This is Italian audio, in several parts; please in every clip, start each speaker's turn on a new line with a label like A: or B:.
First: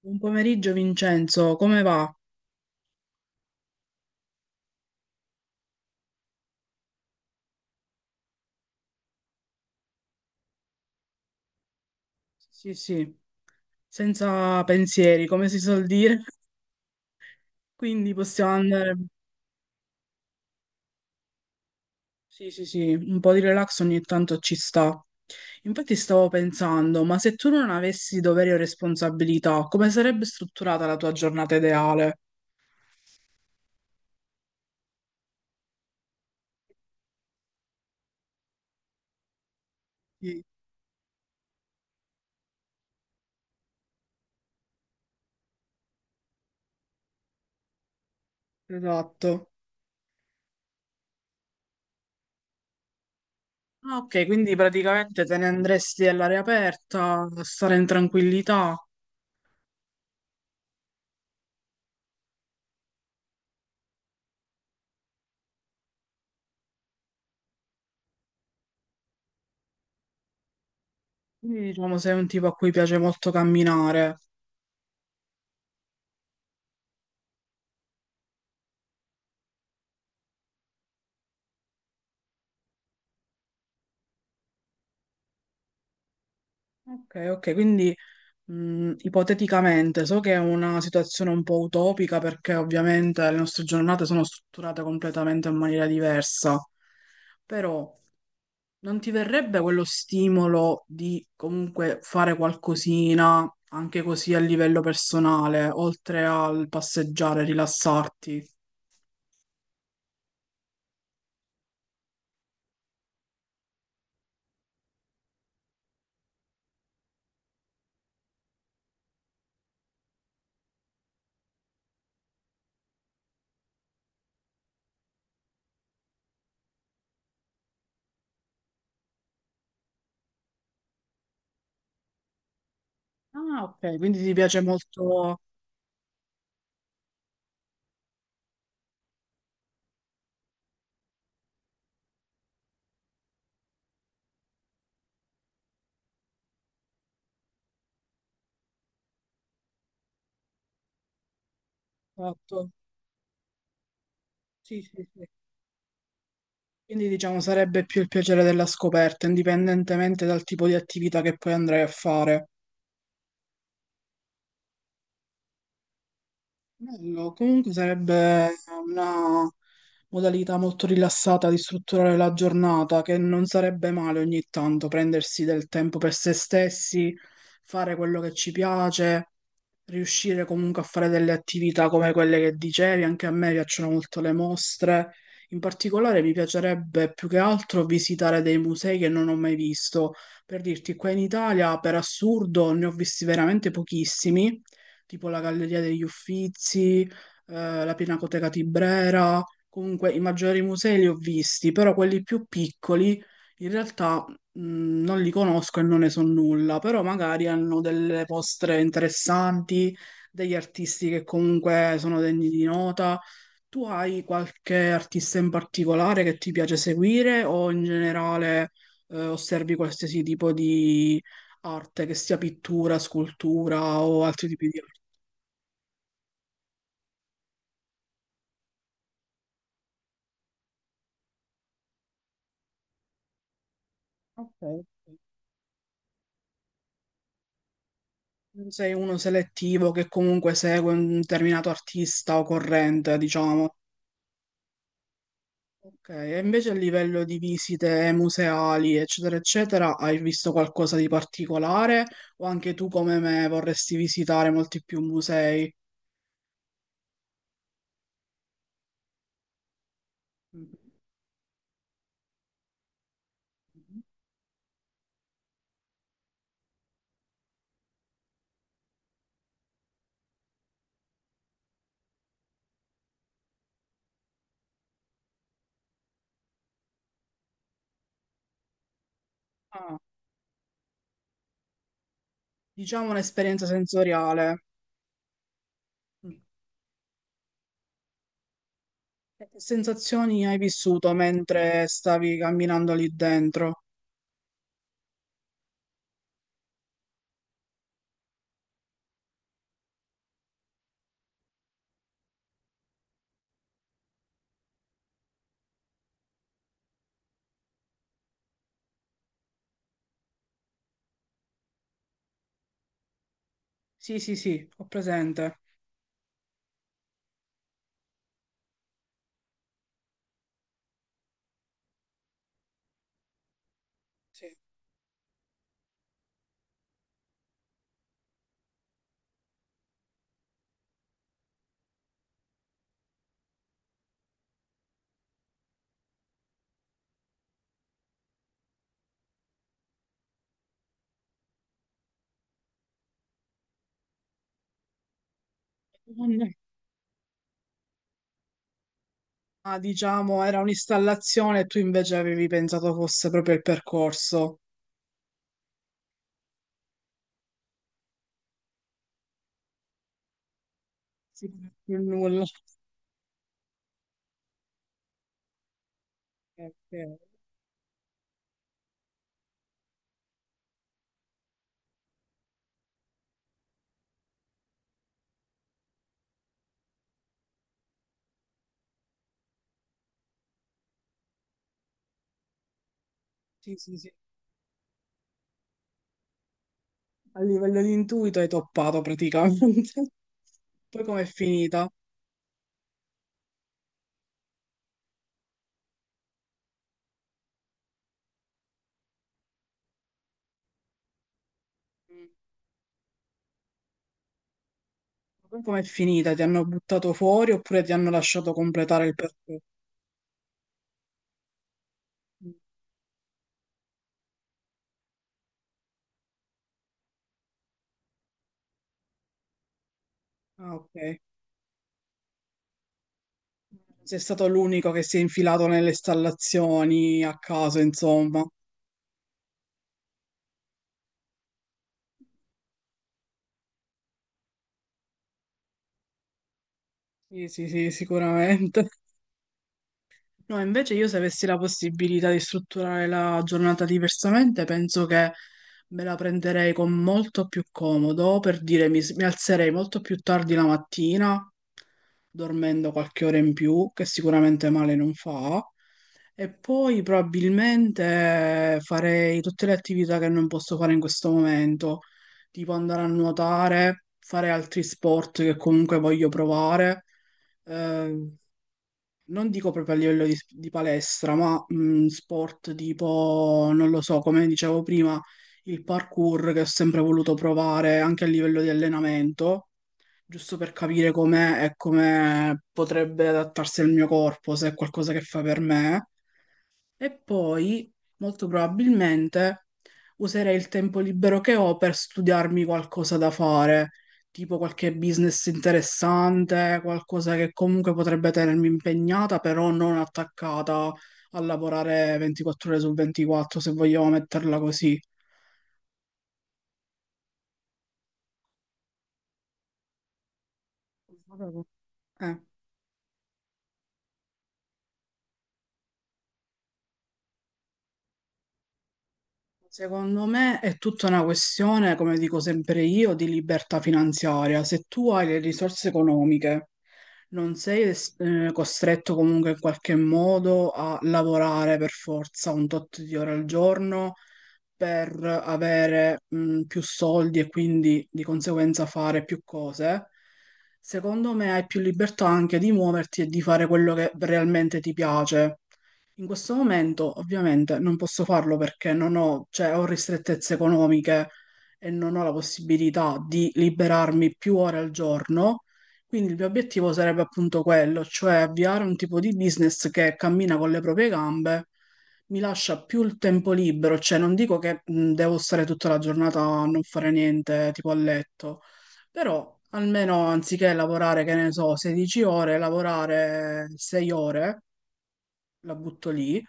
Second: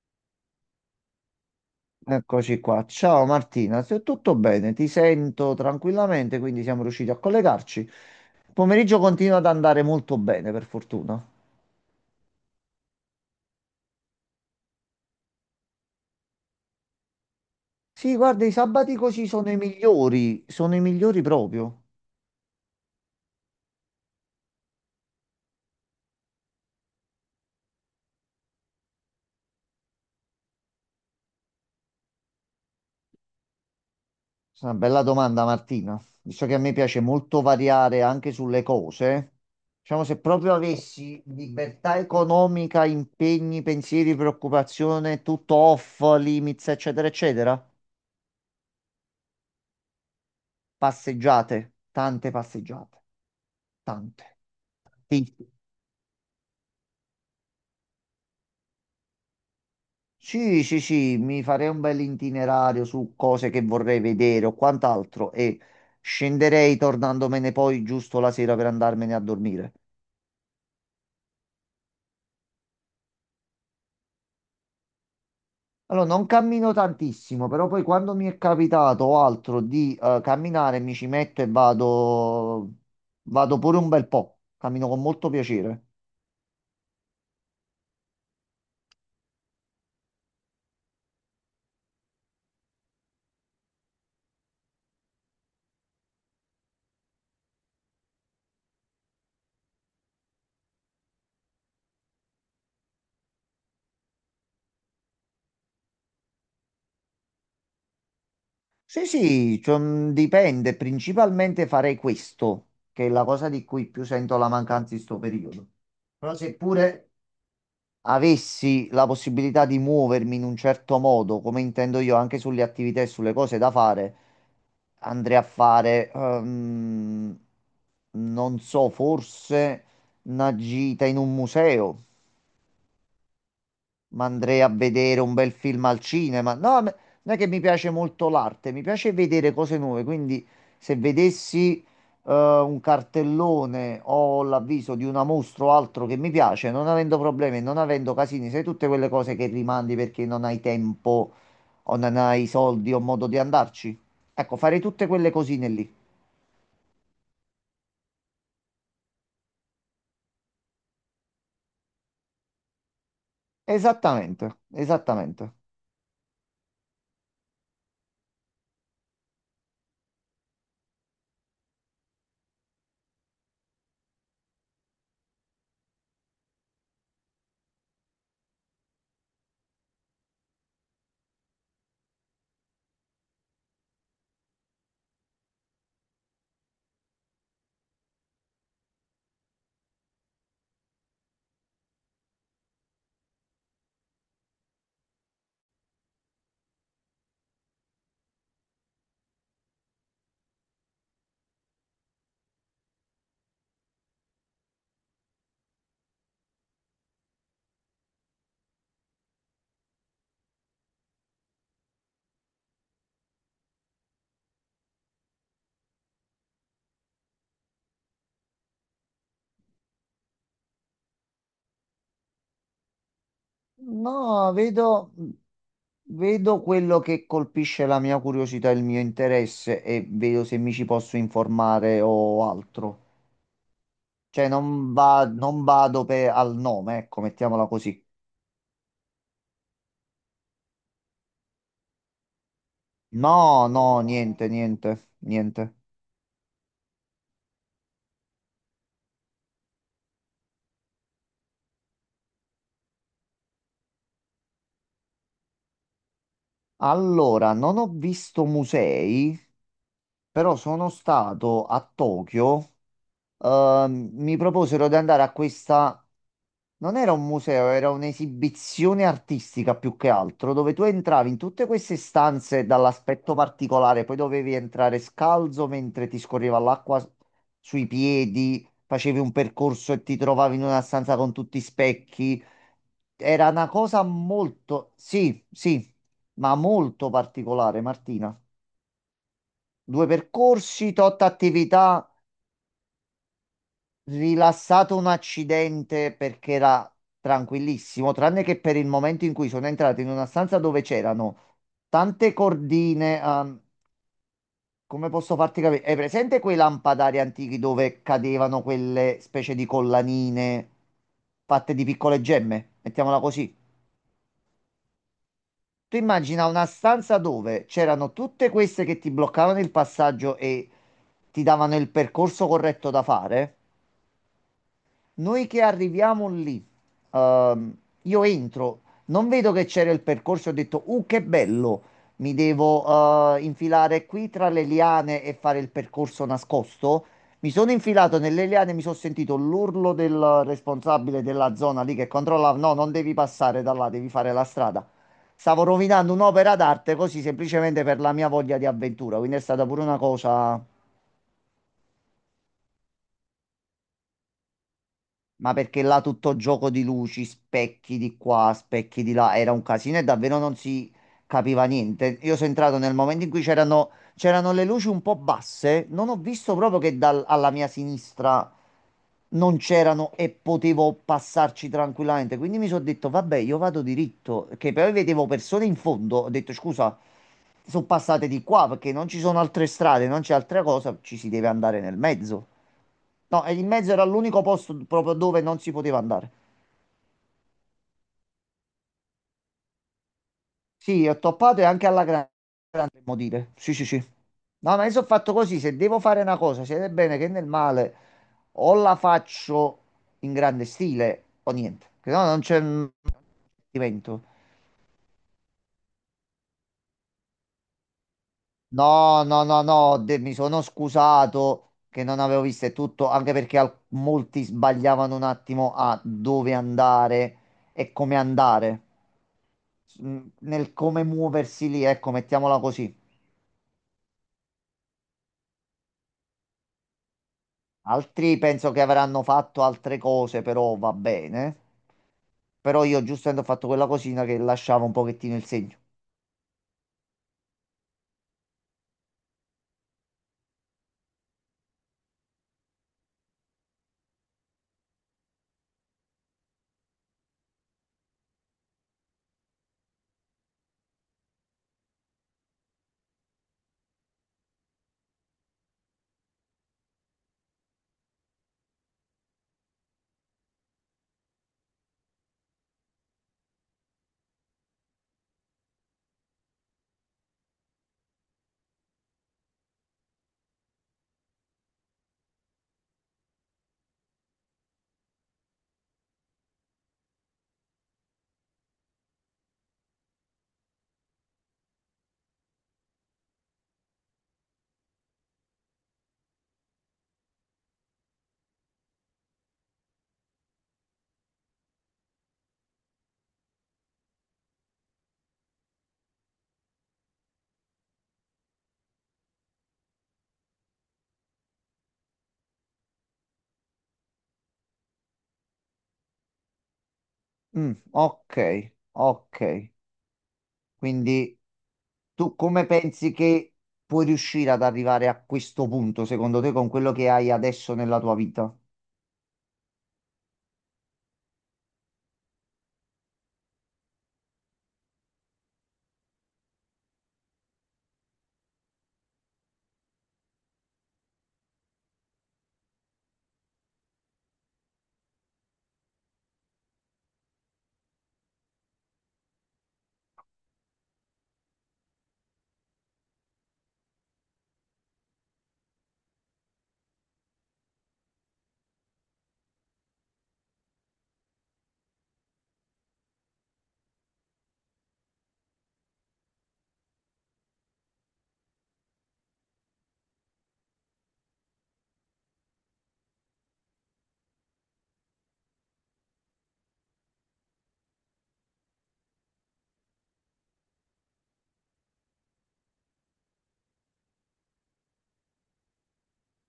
A: Buon pomeriggio Vincenzo, come va?
B: Eccoci qua. Ciao Martina, se tutto bene, ti sento tranquillamente, quindi siamo riusciti a collegarci. Il pomeriggio continua ad andare molto bene, per fortuna.
A: Sì, sì, senza pensieri, come si suol dire, quindi
B: Sì, guarda, i
A: possiamo
B: sabati
A: andare.
B: così sono i migliori proprio.
A: Sì, sì, sì, un po' di relax ogni tanto ci sta. Infatti stavo pensando, ma se tu non avessi doveri o responsabilità, come sarebbe strutturata la tua giornata ideale?
B: È una bella domanda, Martina. Visto che a me piace molto variare anche sulle cose, diciamo se
A: Sì,
B: proprio avessi libertà economica, impegni, pensieri, preoccupazione, tutto off, limits, eccetera, eccetera,
A: esatto.
B: passeggiate, tante passeggiate.
A: Ah, ok,
B: Tante.
A: quindi
B: Sì,
A: praticamente te ne andresti all'aria aperta, a stare in tranquillità.
B: sì, sì, sì, mi farei un bel itinerario su cose che vorrei vedere o quant'altro e scenderei tornandomene poi giusto la sera per andarmene a dormire.
A: Quindi diciamo sei un tipo a cui piace molto camminare.
B: Allora, non cammino tantissimo, però poi quando mi è capitato o altro di camminare mi ci metto e vado, vado pure un bel po'. Cammino con molto piacere.
A: Ok, ok, quindi ipoteticamente, so che è una situazione un po' utopica perché ovviamente le nostre giornate sono strutturate completamente in maniera diversa, però non ti verrebbe quello stimolo di comunque fare qualcosina anche così a livello personale, oltre al passeggiare, rilassarti?
B: Sì, sì, cioè, dipende. Principalmente farei questo, che è la cosa di cui più sento la mancanza in sto periodo. Però seppure avessi la possibilità di muovermi in un certo modo, come intendo io, anche sulle attività e sulle cose da fare, andrei a fare, non so, forse una gita in un museo.
A: Ah, ok, quindi
B: Ma
A: ti piace
B: andrei a vedere un
A: molto
B: bel film al cinema. No, non è che mi piace molto l'arte, mi piace vedere cose nuove. Quindi, se vedessi un cartellone o l'avviso di una mostra o altro che mi piace, non avendo problemi, non avendo casini, sai tutte quelle cose che rimandi perché non hai tempo o non hai
A: fatto.
B: soldi o modo di andarci. Ecco, farei
A: Sì, sì,
B: tutte
A: sì.
B: quelle cosine lì.
A: Quindi diciamo sarebbe più il piacere della scoperta, indipendentemente dal tipo di attività che poi andrai a fare.
B: Esattamente, esattamente.
A: Bello, comunque sarebbe una modalità molto rilassata di strutturare la giornata, che non sarebbe male ogni tanto prendersi del tempo per se stessi, fare quello che ci piace, riuscire comunque a fare delle attività come quelle che dicevi. Anche a me piacciono molto le mostre. In particolare mi piacerebbe più che altro visitare dei musei che non ho mai visto. Per dirti, qua in Italia, per assurdo, ne ho visti veramente pochissimi, tipo la Galleria degli Uffizi, la Pinacoteca Tibrera, comunque i maggiori musei li ho visti, però quelli più piccoli in realtà non li conosco e non ne so nulla, però magari hanno delle mostre interessanti, degli artisti che comunque sono degni di nota. Tu hai qualche artista in particolare che ti piace seguire o in generale osservi qualsiasi tipo di arte, che sia pittura, scultura o altri
B: No,
A: tipi di arte?
B: vedo, vedo quello che colpisce la mia curiosità, e il mio interesse e vedo se mi ci posso informare o altro. Cioè,
A: Ok.
B: non vado per, al nome, ecco, mettiamola così.
A: Non sei uno selettivo che comunque segue un determinato artista o corrente,
B: No,
A: diciamo.
B: no, niente, niente, niente.
A: Ok, e invece a livello di visite museali, eccetera, eccetera, hai visto qualcosa di particolare o anche tu come me vorresti visitare molti più musei?
B: Allora, non ho visto musei, però
A: Mm.
B: sono stato a Tokyo. Mi proposero di andare a questa Non era un museo, era un'esibizione artistica più che altro, dove tu entravi in tutte queste stanze dall'aspetto particolare, poi dovevi entrare scalzo mentre ti scorreva l'acqua sui piedi, facevi un percorso
A: Ah,
B: e ti trovavi in una stanza con tutti i specchi.
A: diciamo
B: Era
A: un'esperienza
B: una cosa
A: sensoriale.
B: molto, sì, sì,
A: Mm.
B: ma molto particolare, Martina.
A: Che
B: Due
A: sensazioni hai
B: percorsi,
A: vissuto
B: tot
A: mentre
B: attività.
A: stavi camminando lì dentro?
B: Rilassato un accidente perché era tranquillissimo, tranne che per il momento in cui sono entrato in una stanza dove c'erano tante cordine. Come posso farti capire? È presente quei lampadari antichi dove cadevano quelle specie di collanine fatte di piccole gemme? Mettiamola così.
A: Sì, sì, sì, ho presente.
B: Tu immagina una stanza dove c'erano tutte queste che ti bloccavano il passaggio e ti davano il percorso corretto da fare.
A: Sì.
B: Noi che arriviamo lì, ehm, io entro, non vedo che c'era il percorso, ho detto, che bello, mi devo infilare qui tra le liane e fare il percorso nascosto. Mi sono infilato nelle liane, mi sono sentito l'urlo del responsabile della zona lì che controllava, no, non devi passare da là, devi fare la strada. Stavo rovinando un'opera d'arte così semplicemente per la mia voglia di avventura, quindi è stata
A: Ah,
B: pure una
A: diciamo, era
B: cosa.
A: un'installazione e tu invece avevi pensato fosse proprio il percorso.
B: Ma perché là tutto gioco di luci, specchi di qua, specchi di là, era un casino e davvero non si
A: Sì,
B: capiva
A: più
B: niente. Io
A: nulla.
B: sono entrato nel momento in cui c'erano le luci un po' basse, non ho visto
A: Eh,
B: proprio che
A: eh,
B: alla mia sinistra non c'erano e potevo passarci tranquillamente. Quindi mi sono detto, vabbè, io vado diritto, che poi vedevo persone in fondo, ho detto, scusa, sono passate di qua perché non ci sono altre strade, non c'è altra cosa, ci si deve andare nel mezzo. No, e in
A: Sì,
B: mezzo
A: sì,
B: era
A: sì.
B: l'unico posto proprio dove non si poteva andare.
A: A livello di intuito hai toppato praticamente. Poi
B: Sì, ho
A: com'è
B: toppato e anche
A: finita?
B: grande, potremmo dire. Sì, sì, sì. No, ma io sono fatto così, se devo fare una cosa, sia nel bene che nel male, o la faccio in grande stile o niente. Che no,
A: Mm.
B: non c'è un divertimento.
A: Poi com'è finita? Ti hanno buttato fuori oppure ti hanno lasciato completare il
B: No, no, no,
A: percorso?
B: no, mi sono scusato che non avevo
A: Mm.
B: visto e tutto, anche perché molti sbagliavano un attimo a dove andare e come andare. Nel
A: Ah,
B: come
A: ok.
B: muoversi lì, ecco, mettiamola così.
A: Sei stato l'unico che si è infilato nelle installazioni a caso,
B: Altri
A: insomma.
B: penso che avranno fatto altre cose, però va bene. Però io giustamente ho fatto quella cosina che lasciava un pochettino il segno.
A: Sì, sì, sì, sicuramente. No, invece io se avessi la possibilità di strutturare la giornata diversamente, penso che me la prenderei con molto più comodo, per dire mi alzerei molto più tardi la mattina, dormendo qualche ora in più, che sicuramente male non fa, e poi probabilmente farei tutte le attività che non posso fare in questo momento, tipo andare a nuotare, fare altri sport che comunque voglio provare. ehm, Non dico proprio a livello di palestra, ma sport tipo, non lo so, come dicevo prima, il parkour che ho sempre voluto provare anche a livello di allenamento, giusto per capire com'è e come potrebbe adattarsi al mio corpo, se è qualcosa che fa per me. E poi, molto probabilmente, userei il tempo libero che ho per studiarmi qualcosa da fare, tipo qualche business interessante, qualcosa che comunque potrebbe tenermi impegnata, però non attaccata a lavorare 24 ore su 24, se vogliamo metterla così.
B: Mm, ok, ok. Quindi
A: Eh.
B: tu come pensi che puoi riuscire ad arrivare a questo punto, secondo te, con quello che hai adesso nella tua vita?
A: Secondo me è tutta una questione, come dico sempre io, di libertà finanziaria. Se tu hai le risorse economiche, non sei costretto comunque in qualche modo a lavorare per forza un tot di ore al giorno per avere più soldi e quindi di conseguenza fare più cose. Secondo me hai più libertà anche di muoverti e di fare quello che realmente ti piace. In questo momento ovviamente non posso farlo perché non ho, cioè, ho ristrettezze economiche e non ho la possibilità di liberarmi più ore al giorno, quindi il mio obiettivo sarebbe appunto quello, cioè avviare un tipo di business che cammina con le proprie gambe, mi lascia più il tempo libero, cioè non dico che devo stare tutta la giornata a non fare niente, tipo a letto, però almeno anziché lavorare, che ne so, 16 ore, lavorare 6 ore, la butto lì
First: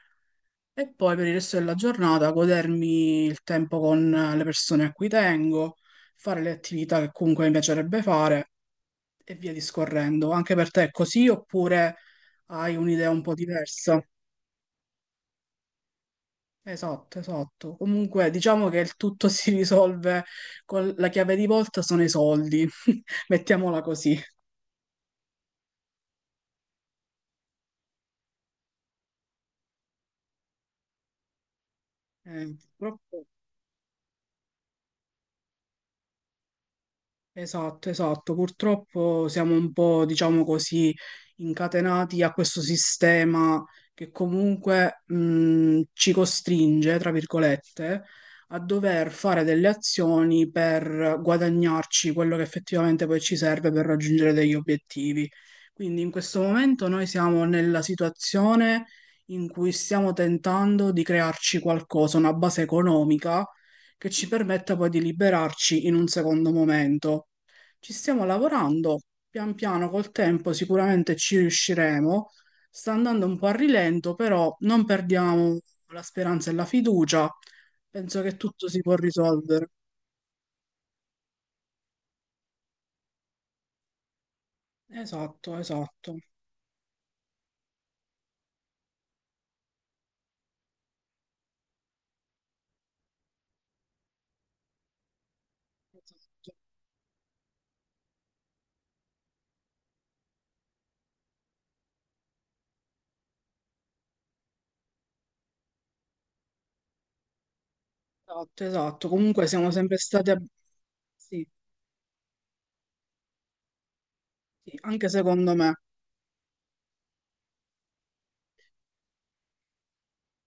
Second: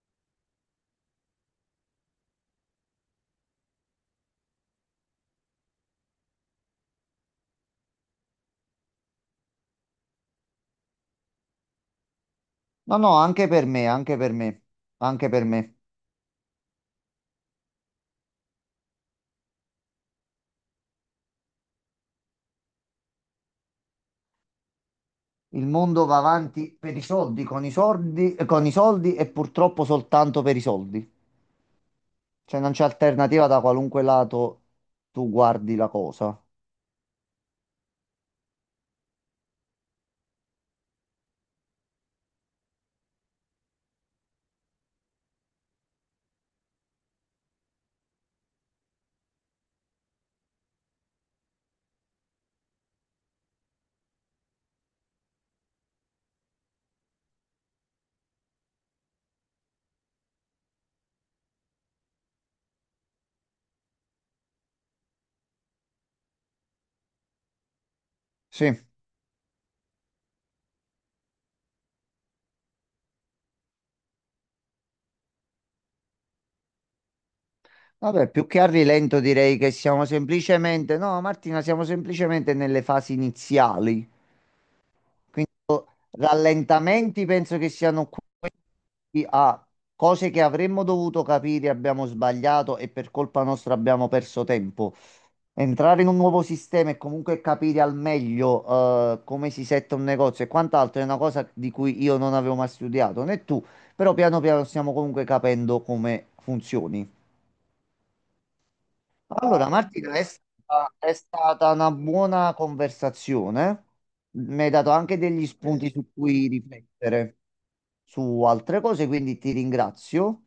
A: e poi per il resto della giornata godermi il tempo con le persone a cui tengo, fare le attività che comunque mi piacerebbe fare e via discorrendo. Anche per te è così oppure hai
B: No,
A: un'idea
B: no,
A: un po'
B: anche per me,
A: diversa?
B: anche per me, anche per me.
A: Esatto, esatto. Comunque diciamo che il tutto si risolve con la chiave di volta sono i soldi, mettiamola così.
B: Il mondo va avanti per i soldi, con i soldi, con i soldi e purtroppo soltanto per i soldi. Cioè non c'è
A: Purtroppo.
B: alternativa da qualunque lato tu guardi la cosa.
A: Esatto, esatto. Purtroppo siamo un po', diciamo così, incatenati a questo sistema che comunque ci costringe, tra virgolette, a dover fare delle azioni per guadagnarci quello che effettivamente poi ci serve per raggiungere degli obiettivi. Quindi in questo momento noi siamo nella situazione in cui stiamo tentando di crearci qualcosa, una base economica che ci permetta poi di liberarci in un secondo momento. Ci stiamo
B: Sì.
A: lavorando, pian piano col tempo sicuramente ci riusciremo. Sta andando un po' a rilento, però non perdiamo la speranza e la fiducia. Penso
B: Vabbè,
A: che
B: più che a
A: tutto si può
B: rilento direi
A: risolvere.
B: che siamo semplicemente, no, Martina, siamo semplicemente nelle fasi iniziali. Quindi
A: Esatto, esatto.
B: rallentamenti penso che siano chi ha cose che avremmo dovuto capire, abbiamo sbagliato e per colpa nostra abbiamo perso tempo. Entrare in un nuovo
A: Esatto,
B: sistema e comunque capire al meglio come si setta un negozio e quant'altro è una cosa di cui io non avevo mai studiato, né tu, però piano piano stiamo comunque capendo come funzioni.
A: esatto. Comunque
B: Allora,
A: siamo sempre
B: Martina,
A: stati... ab-
B: è
A: Sì,
B: stata una buona conversazione. Mi hai
A: sì,
B: dato
A: anche
B: anche degli
A: secondo me.
B: spunti su cui riflettere su altre cose, quindi ti ringrazio.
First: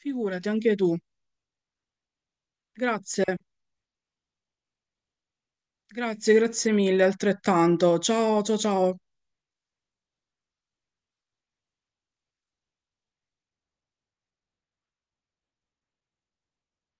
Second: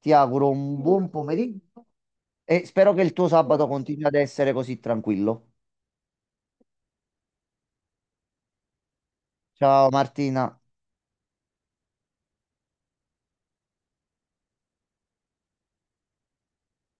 B: Ti auguro
A: anche
B: un
A: tu.
B: buon pomeriggio e spero che il
A: Grazie,
B: tuo sabato continui ad essere così tranquillo.
A: grazie, grazie mille, altrettanto. Ciao, ciao, ciao.
B: Ciao Martina.